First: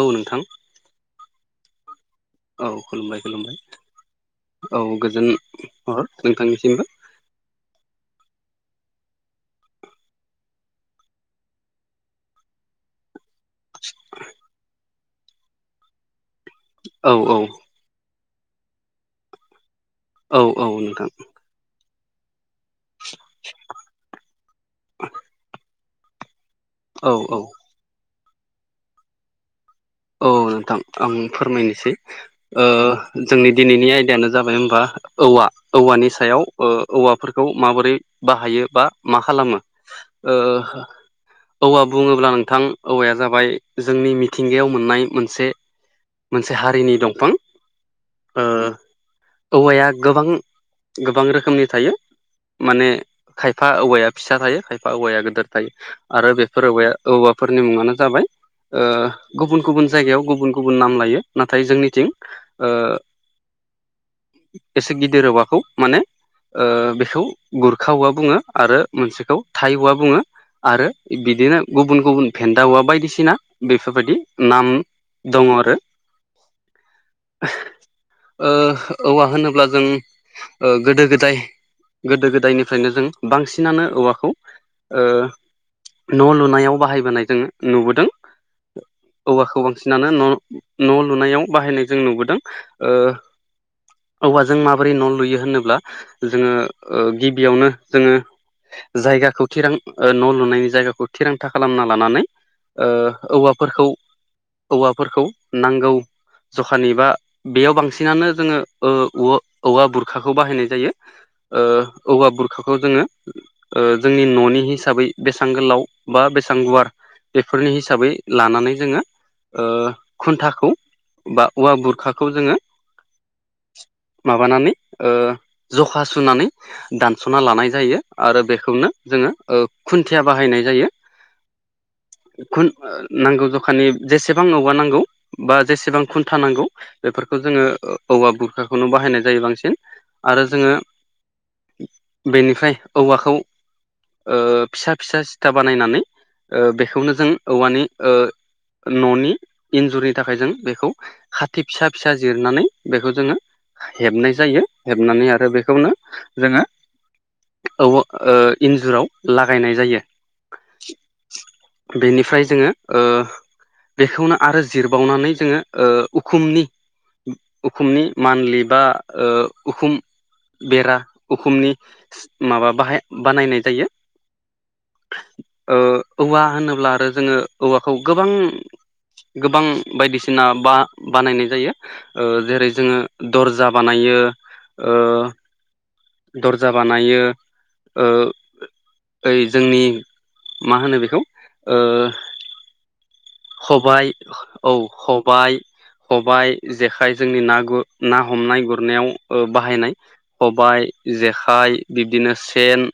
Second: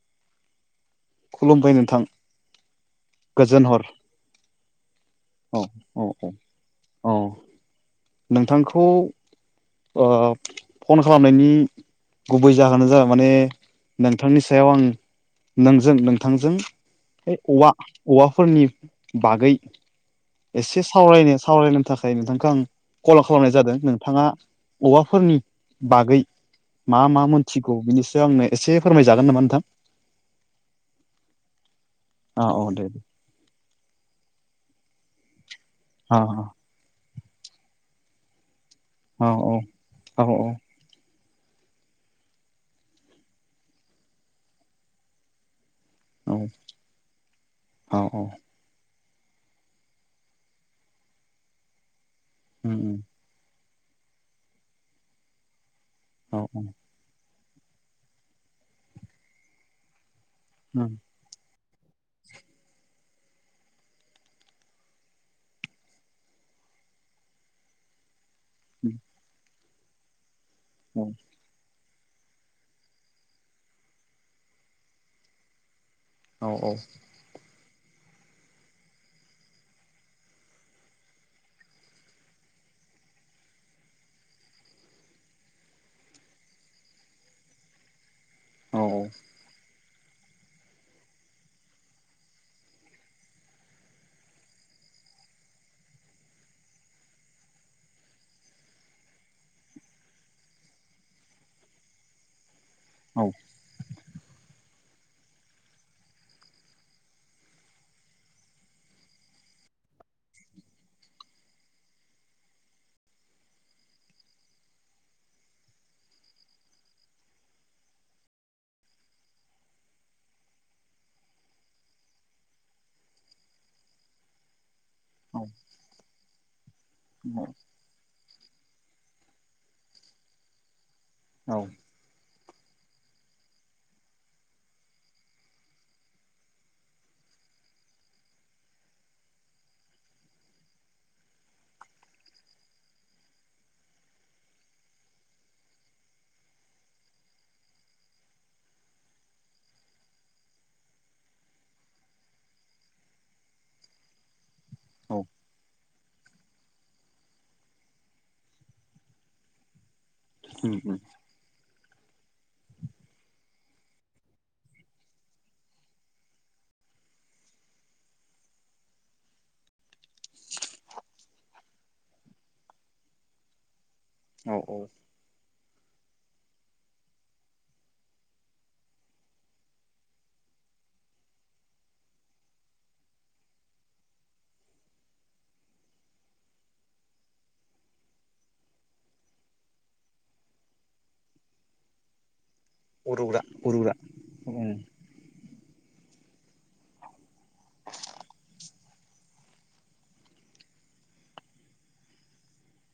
औ नोंथां खुलुमबाय नोंथां औ खुलुमबाय गोजोन हर खुलुमबाय औ गोजोन औ औ हहर औ नोंथांनिसिमबो औ नोंथांखौ फन खालामनायनि गुबै जाहोनानो जा माने नोंथांनि सायाव आं नोंजों नोंथांजों औ औ औवा औवाफोरनि बागै औ औ एसे नोंथां सावरायनो सावरायनो थाखाय नोंथांखौ आं कल' खालामनाय जादों नोंथाङा औवाफोरनि बागै मा औ मा औ मोनथिग। बिनि सायाव आंनो एसे फोरमायजागोन नामा नोंथां औ नोंथां आं फोरमायनोसै औ औ दे दे जोंनि दिनैनि आयदायानो जाबाय होमबा औवा औवानि औ सायाव औवाफोरखौ माबोरै बाहायो बा मा औ खालामो औ ओ औवा बुङोब्ला नोंथां औवाया जाबाय जोंनि मिथिंगायाव मोननाय मोनसे औ मोनसे हारिनि दंफां औ ओ औवाया गोबां - गोबां रोखोमनि थायो माने खाय खायफा औवाया फिसा थायो खायफा औवाया गोदोर थायो आरो औ बेफोर औवाया औवाफोरनि मुङानो जाबाय ओ गुबुन - गुबुन जायगायाव गुबुन - गुबुन नाम लायो। नाथाय जोंनिथिं ओ एसे गिदिर औवाखौ माने ओ बेखौ गुरखा औवा बुङो। आरो मोनसेखौ थाइ औवा बुङो आरो बिदिनो गुबुन - गुबुन भेन्दा औवा बायदिसिना बेफोरबायदि नाम दङ आरो। औ - औ। ओ औवा होनोब्ला जों गोदो गोदाय गोदो गोदायनिफ्रायनो जों बांसिनानो औवाखौ ओ न' लुनायाव बाहायबोनाय जोङो नुबोदों औ - औ औवाखौ बांसिनानो न' न' लुनायाव बाहायनाय जों नुबोदों ओ औवाजों माबोरै न' लुयो होनोब्ला जोङो ओ गिबियावनो जोङो जायगाखौ थिरां न' लुनायनि जायगाखौ थिरांथा खालामना लानानै ओ औ औवाफोरखौ औवाफोरखौ नांगौ जखानि बा बेयाव बांसिनानो जोङो ओ औवा - औवा बुरखाखौ बाहायनाय जायो ओ औवा बुरखाखौ जोङो ओ जोंनि न'नि हिसाबै बेसां गोलाव बा बेसां गुवार बेफोरनि हिसाबै लानानै जोङो ओ खुन्थाखौ बा औवा बुरखाखौ जोङो माबानानै ओ औ जखा सुनानै दानस'ना लानाय जायो आरो बेखौनो जोङो ओ खुन्थिया बाहायनाय जायो औ खुन नांगौ जखानि जेसेबां औवा नांगौ बा जेसेबां खुन्था नांगौ बेफोरखौ जोङो औवा बुरखाखौनो बाहायनाय जायो बांसिन आरो जोङो बेनिफ्राय औवाखौ ओ फिसा फिसा सिथा बानायनानै ओ बेखौनो जों औवानि ओ न'नि इन्जुरनि थाखाय जों बेखौ खाथि फिसा फिसा जिरनानै बेखौ जोङो हेबनाय जायो औ हेबनानै आरो बेखौनो जोङो औवा ओ इन्जुराव लागायनाय जायो हो - हो बेनिफ्राय जोङो ओ बेखौनो आरो जिरबावनानै जोङो ओ उखुमनि उखुमनि मान्लि बा ओ उखुम बेरा उखुमनि माबा बाहाय बानायनाय जायो औ - औ ओ औवा होनोब्ला आरो जोङो औवाखौ गोबां गोबां बायदिसिना बा बानायनाय जायो ओ जेरै जोङो दर्जा बानायो ओ दर्जा बानायो ओ ओइ जोंनि मा होनो बेखौ ओ उरुग्रा उरुग्रा खबाय उम औ खबाय खबाइ जेखाइ जोंनि ना गु ना हमनाय गुरनायाव बाहायनाय खबाइ जेखाइ बिब्दिनो सेन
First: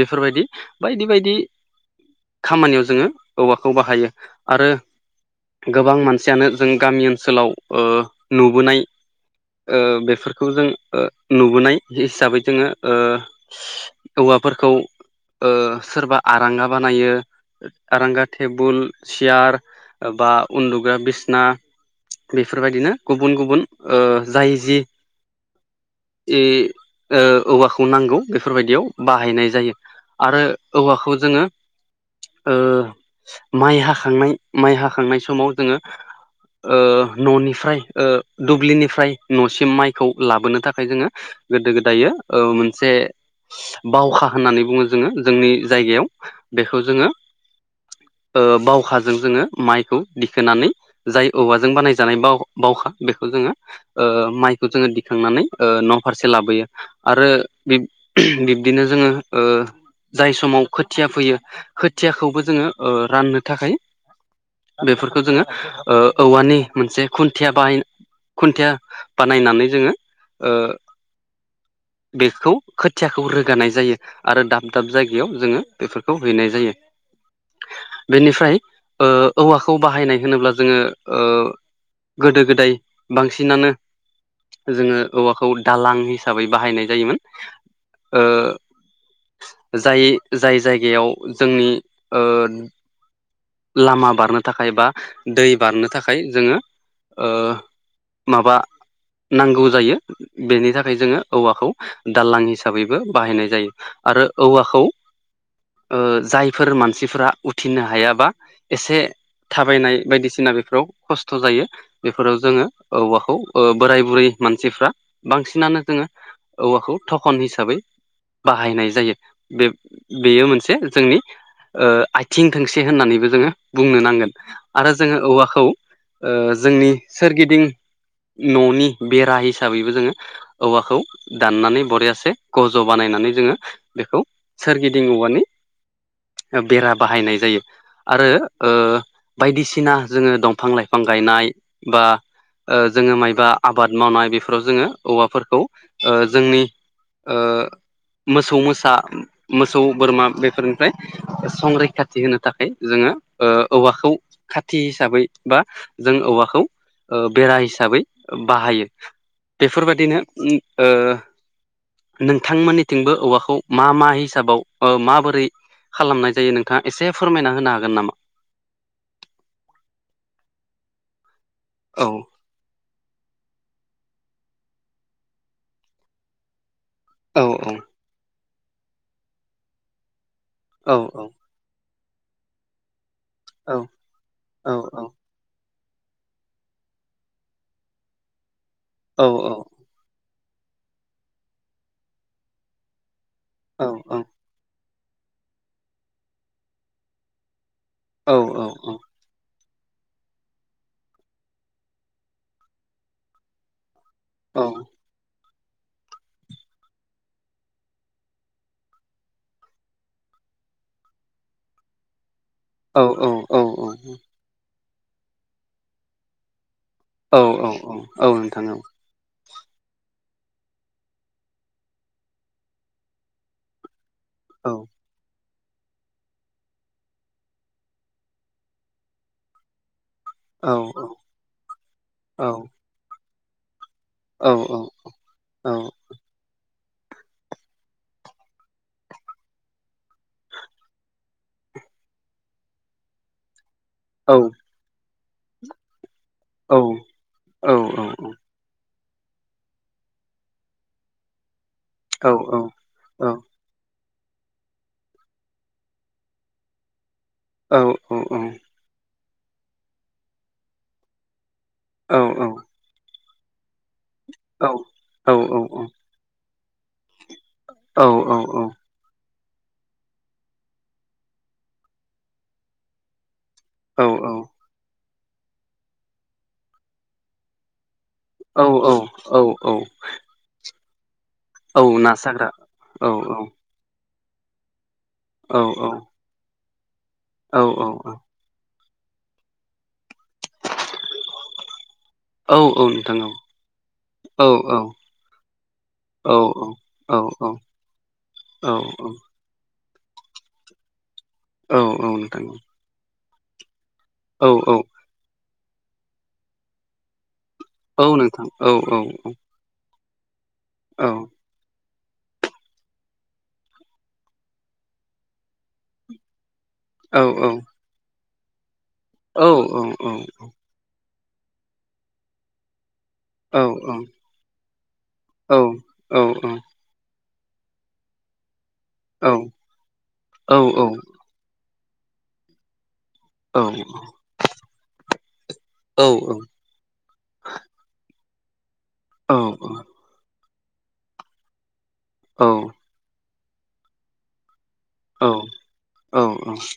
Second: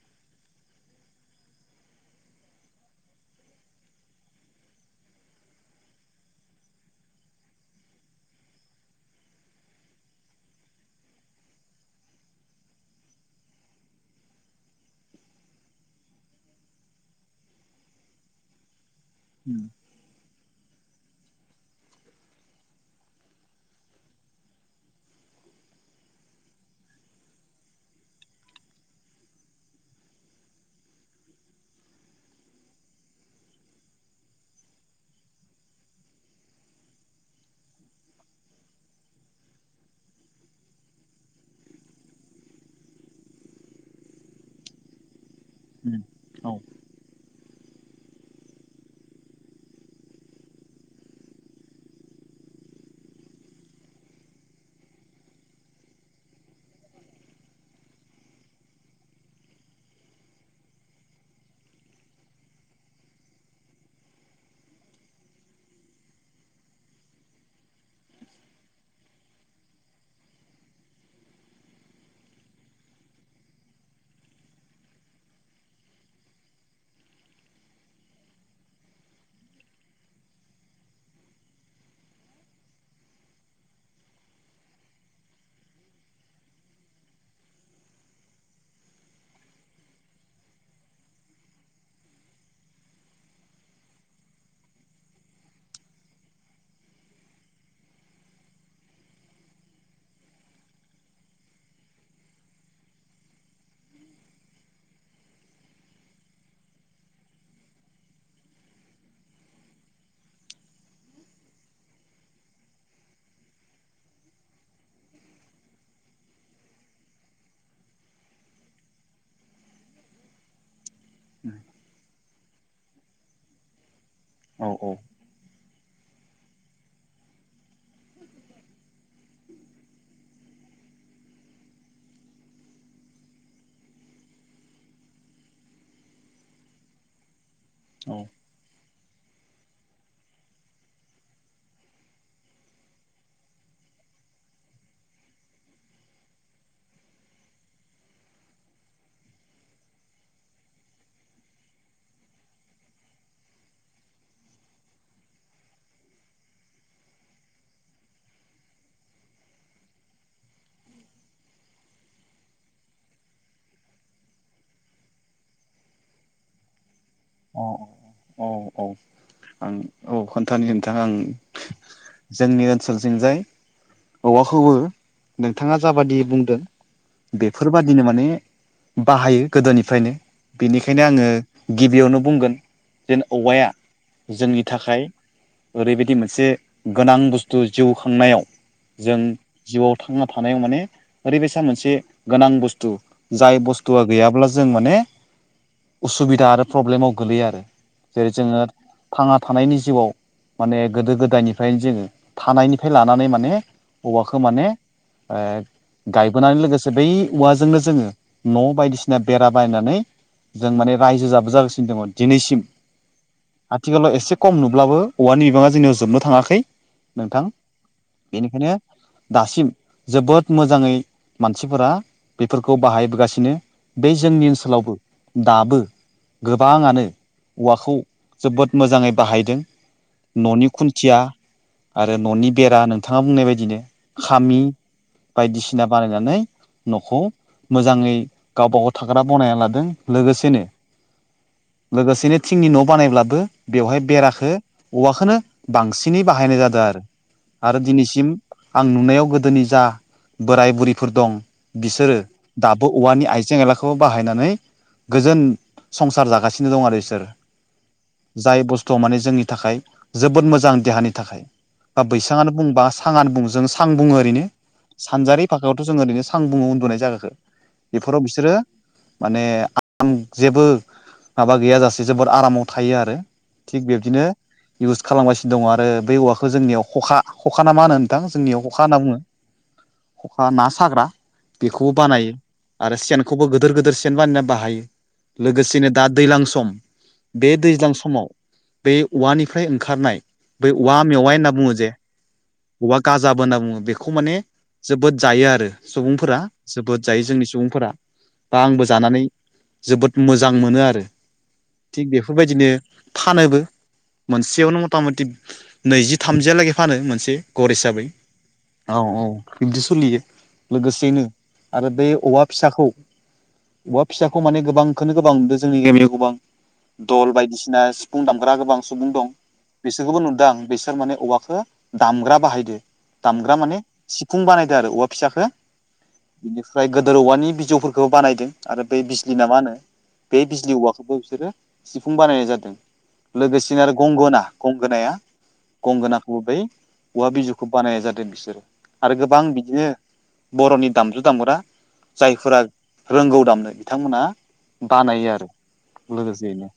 बेफोरबायदि बायदि बायदि खामानियाव जोङो औवाखौ बाहायो आरो गोबां मानसियानो जों गामि ओनसोलाव ओ नुबोनाय ओ बेफोरखौ जों ओ नुबोनाय हिसाबै जोङो ओ औवाफोरखौ ओ सोरबा आरांगा बानायो। आरांगा टेबुल सियार उम बा उन्दुग्रा बिसना बेफोरबायदिनो गुबुन गुबुन जाय ओ जि जि ओ औवाखौ नांगौ बेफोरबायदियाव बाहायनाय जायो आरो औवाखौ जोङो ओ माइ हाखांनाय माइ हाखांनाय समाव जोङो ओ न'निफ्राय ओ दुब्लिनिफ्राय न'सिम माइखौ लाबोनो थाखाय जोङो गोदो गोदायो ओ मोनसे बावखा होननानै बुङो जोङो जोंनि जायायाव औ बेखौ जोङो ओ बावखा जों जोङो माइखौ दिखोनानै जाय औवाजों बानायजानाय बाव बावखा बेखौ जोङो ओ माइखौ जोङो दिखांनानै ओ न' फारसे लाबोयो। आरो बिब्दिनो जोङो ओ जाय समाव खोथिया फैयो खोथियाखौबो जोङो ओ राननो थाखाय बेफोरखौ जोङो ओ औवानि मोनसे खुन्थिया बाहाय खुन्थिया बानायनानै जोङो ओ बेखौ खोथियाखौ रोगानाय जायो। आरो दाब दाब जायगायाव जोङो बेफोरखौ हैनाय जायो बेनिफ्राय ओ औवाखौ बाहायनाय होनोब्ला जोङो ओ गोदो गोदाय बांसिनानो जोङो औवाखौ दालां हिसाबै बाहायनाय जायोमोन। ओ जाय जाय जायगायाव जोंनि ओ लामा बारनो थाखाय बा दै बारनो थाखाय जोङो ओ माबा नांगौ जायो। बेनि थाखाय जोङो औवाखौ दालां हिसाबैबो बाहायनाय जायो। आरो औवाखौ ओ जायफोर मानसिफोरा उथिनो हायाबा एसे थाबायनाय बायदिसिना बेफोराव खस्थ' जायो। बेफोराव जोङो औवाखौ ओ बोराय बुरै मानसिफ्रा बांसिनानो जोङो औवाखौ थख'न हिसाबै बाहायनाय जायो बे बेयो मोनसे जोंनि ओ आथिं थोंसे होननानैबो जोङो बुंनो नांगोन। औ आरो औ जोङो औवाखौ ओ जोंनि सोरगिदिं न'नि बेरा हिसाबैबो जोङो औवाखौ दाननानै बरियासे गज' बानायनानै जोङो बेखौ सोरगिदिं औवानि बेरा बाहायनाय जायो। आरो ओ बायदिसिना जोङो दंफां लाइफां गायनाय बा ओ जोङो मायबा आबाद मावनाय बेफोराव जोङो औवाफोरखौ जोंनि ओ मोसौ मोसा मोसौ बोरमा बेफोरनिफ्राय संरैखाथि होनो थाखाय जोङो ओ औवाखौ खाथि हिसाबै बा जों औवाखौ ओ बेरा हिसाबै बाहायो। बेफोरबायाददिनो ओ नोंथांमोननिथिंबो औवाखौ मा मा हिसाबाव ओ माबोरै खालामनाय जायो नों थाङा एसे फोरमायना होनो हागोन नामा? औ औ आं औ खोन्थानि नोंथां आं औ जोंनि ओनसोलथिंजाय औवाखौबो नोंथाङा जाबादि बुंदों औ बेफोरबादिनो माने बाहायो गोदोनिफ्रायनो औ बेनिखायनो औ आङो गिबियावनो बुंगोन जेन औवाया औ जोंनि औ थाखाय औ ओरैबायदि मोनसे गोनां बुस्थु जिउ खांनायाव जों औ जिउआव थांना थानायाव माने ओरैबायसा मोनसे गोनां बुस्थु जाय औ बुस्थुआ गैयाब्ला जों माने उसुबिदा आरो प्रब्लेमाव गोलैयो आरो जेरै औ जोङो थांना थानायनि जिउआव माने गोदो गोदायनिफ्रायनो जोङो थानायनिफ्राय लानानै माने औवाखो माने औ ओ गायबोनानै लोगोसे बै औवाजोंनो जोङो न' बायदिसिना बेरा बायनानै जों माने रायजो जाबो जागासिनो दंमोन दिनैसिम औ नोंथां औ औ आथिखालाव एसे खम नुब्लाबो औवानि बिबाङा जोंनियाव जोबनो थाङाखै नोंथां औ औ बेनिखायनो दासिम जोबोद मोजाङै मानसिफोरा बेफोरखौ बाहायबोगासिनो बै जोंनि ओनसोलावबो दाबो गोबाङानो औवाखौ जोबोद मोजाङै बाहायदों न'नि खुन्थिया आरो न'नि बेरा नोंथाङा बुंनाय बायदिनो खामि बायदिसिना बानायनानै न'खौ मोजाङै गावबाागाव थाग्रा बनायना लादों लोगोसेनो लोगोसेनो थिंनि न' बानायब्लाबो बेवहाय बेराखो औवाखोनो बांसिनै बाहायनाय जादों आरो आरो औ औ दिनैसिम आं नुनायाव गोदोनि जा बोराय बुरिफोर दं बिसोरो दाबो औवानि औ आइजें आइला खौ बाहायनानै गोजोन संसार जागासिनो दं आरो बिसोर जाय बुस्थुआव माने जोंनि थाखाय जोबोद मोजां देहानि थाखाय बा बैसांआानो बा बुं बा सांआनो बुं जों सां बुङो ओरैनो सानजारि भाखायावथ' जों ओरैनो आं बुङो उन्दुनाय जागाखो बेफोराव बिसोरो माने आं जेबो माबा गैयाजासे जोबोर आरामाव थायो आरो थिग बिबदिनो इउस खालामगासिनो दं आरो बे औवाखो जोंनियाव खखा खखाना मा होन थां जोंनियाव खखा होनना बुङो खखा ना साग्रा बेखौबो औ ना बानायो साग्रा आरो औ सेनखौबो गो गोदोर गोदोर सेन बानायना बाहायो औ लोगोसेनो औ दा दैज्लां सम बे औ दैज्लां औ समाव बे औवानिफ्राय ओंखारनाय बै औवा मेवाइ होनना बुङो जे औ औवा नोंथां गाजाबो होनना बुङो बेखौ माने औ औ जोबोद जायो आरो सुबुंफोरा औ जोबोद जायो औ औ जोंनि सुबुंफोरा औ बा आंबो जानानै जोबोद मोजां मोनो आरो औ औ थिग नोंथां बेफोरबायदिनो फानोबो औ औ मोनसेयावनो मता मति नैजि थामजियालागै फानो मोनसे गर हिसाबै औ औ बिब्दि सोलियो औ लोगोसेनो आरो बे औवा फिसाखौ औवा फिसाखौ माने गोबांखौनो गोबां नुदों जों जोंनि गामियाव गोबां दल औ बायदिसिना सिफुं दामग्रा गोबां सुबुं दं औ बिसोरखौबो नुदो आं बिसोर माने औवाखौ दामग्रा बाहायदो औ दामग्रा माने सिफुं बानायदो आरो औवा फिसाखो बिनि ओमफ्राय गोदोर औवानि बिजौफोरखौबो बानायदो आरो बै बिजलिना मा होनो बे बिजलि औवाखौबो बिसोरो सिफुं बानायनाय जादो लोगोसेनो आरो गंगोना गंगोनाया गंगोनाखौबो बै औवा बिजौखौ बानायनाय जादो बिसोरो आरो गोबां बिदिनो बर'नि दामजु दामग्रा जायफोरा रोंगौ दामनो बिथांमोना बानायो आरो लोगोसेयैनो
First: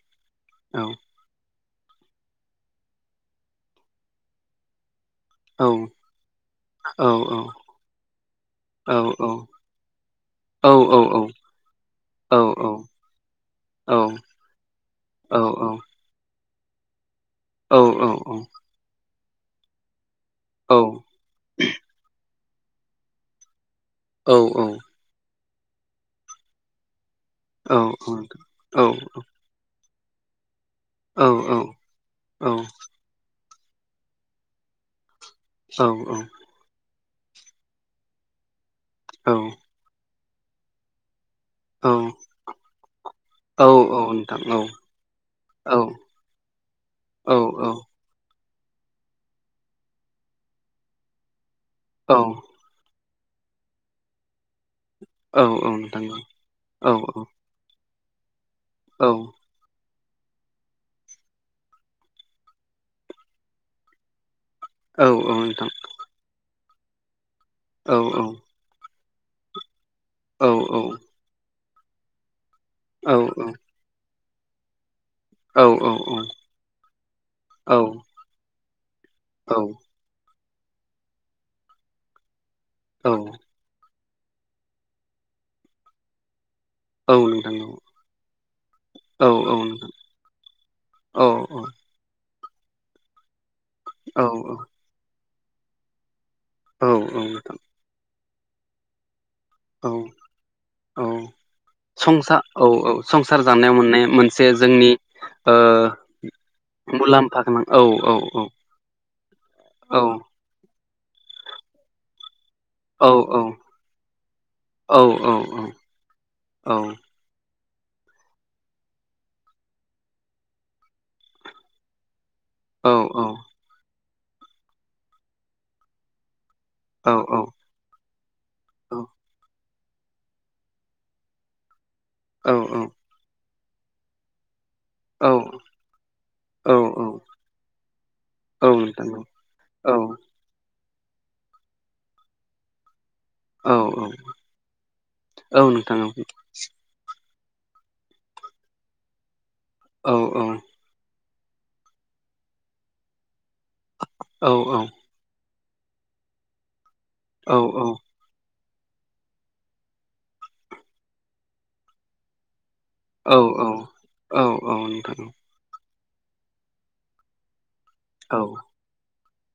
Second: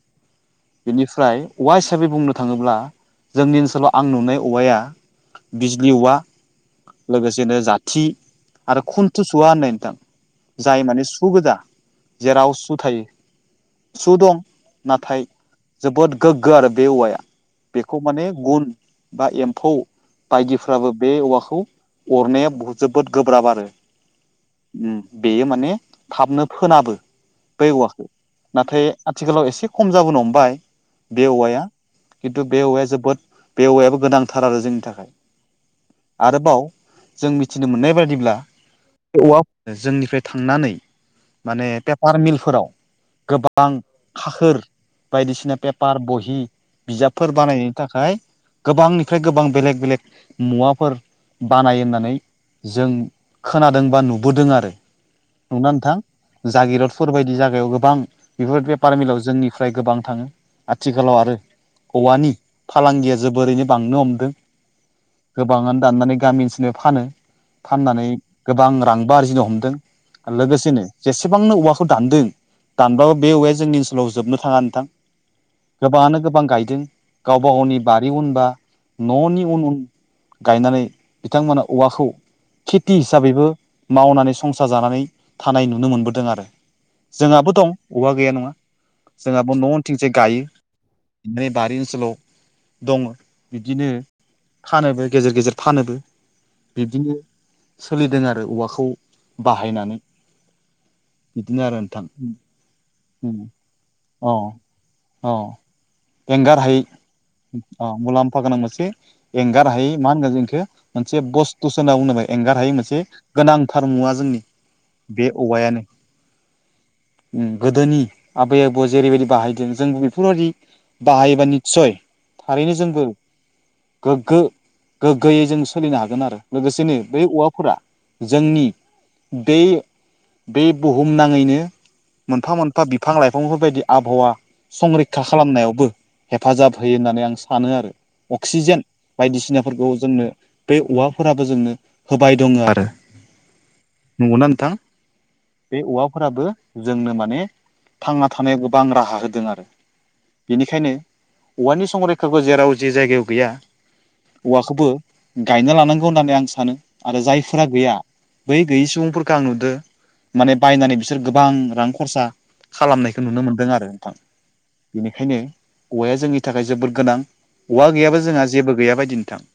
औ नोंथां औ बेनि फ्राय औवा हिसाबै बुंनो थाङोब्ला जोंनि ओनसोलाव आं नुनाय औवाया बिजलि औवा लोगोसेनो जाथि आरो खुन्थु सुवा होननाय नथां जाय माने सुगोदा जेराव सु थायो सु दं नाथाय जोबोद गोग्गो आरो बे औवाया बेखौ माने गुन बा एम्फौ बायदिफ्राबो बे औवाखौ अरनाया जोबोद गोब्राब आरो औ औ उम बेयो माने थाबनो फोनाबो बै औवाखो नाथाय आथिखालाव एसे खम जाबोनो हमबाय बे औवाया खिन्थु बे औवाया जोबोद बे औवायाबो गोनांथार आरो जोंनि थाखाय आरोबाव जों मिथिनो मोननाय बादिब्ला बे औवाफोरानो जोंनिफ्राय थांनानै माने पेपार मिलफोराव गोबां खाखोर बायदिसिना पेपार बहि बिजाबफोर बानायनायनि था औ खाय गोबांनिफ्राय गोबां बेलेक बेलेक मुवाफोर बानाय होननानै औ जों खोनादोंबा नुबोदों आरो औ ना नोंथां औ जागिरद जागायाव गोबां बेफोर औ बेपारमिलाव जोंनि फ्राय गोबां थाङो आथिखालाव आरो औवानि फालांगिया जोबोरैनो बांनो हमदों औ औ नोंथां गोबाङानो दाननानै गामि ओनसोलनिफाय फानो औ फाननानै औ गोबां रांबो आरजिनो हमदों औ औ लोगोसेनो जेसेबांनो औवा खौ दानदों औ दानब्लाबो बे औ औवाया जोंनि ओनसोलाव जोबनो थाङा नोंथां औ औ नोंथां गोबाङानो गोबां गायदों गावबा गावनि औ औ बारि उनबा न'नि औ उन उन गायनानै बिथांमोना औवाखौ खेथि नोंथां हिसाबैबो मावनानै संसार जानानै थानाय नुनो मोनबोदों आरो औ औ जोंहाबो दं औवा‌ गैया नङा जोंहाबो न' उनथिंजाय गायो। नै बारि ओनसोलाव दङ' बिदिनो फानोबो गेजेर गेजेर फानोबो औ बिब्दिनो नोंथां सोलिदों आरो औवाखौ औ बाहायनानै औ बिदिनो आरो नोंथां संसा औ औ संसार जानायाव मोननाय अ मोनसे जोंनि अ ओ एंगार हायै मुलाम्फा गोनां औ अ औ मुलाम्फा औ गोनां मोनसे एंगार हायै औ मा होनगोन जों इखो मोनसे बस्थुस होनना [unintelligible] एंगार हायै मोनसे औ बे गोनांथार मुवा जोंनि औ औ बे औवायानो औ उम गोदोनि आबै आबौआ जेरैबायदि बाहायदों जोंबो बेफोरबायदि बाहायोबा निस्सय थारैनो औ जोंबो गोग्गो-गोग्गोयै जों सोलिनो हागोन आरो लोगोस [unintelligible] नो औ बै औवाफोरा जोंनि बे बे बुहुमनाङैनो मोनफा औ मोनफा बिफां लाइफांफोरबायदि आबहावा संरैखा खालामनायावबो औ हेफाजाब होयो होननानै आं सानो आरो अक्सिजेन नोंथां बायदिसिनाफोरखौ औ जोंनो बे औवाफोराबो जोंनो होबाय दङो आरो औ औ नंगौना नोंथां औ बे नोंथां औ औवाफोराबो जोंनो माने थांना थानायाव गोबां राहा होदों आरो औ बेनिखायनो औवानि संरैखाखौ जेराव जे जायगायाव गैया औ औवाखोबो गायना लानांगौ होननानै आं सानो आरो औ जायफोरा गैया बै गैयि सुबुंफोरखो आं नुदो माने बायनानै बिसोर गोबां रां खरसा खालामनाय खो औ नुनो मोन्दों आरो नोंथां औ औ नोंथां बेनिखायनो औवाया जोंनि औवा गैयाबा औ जोंहा जेबो गैया बायदि नोंथां।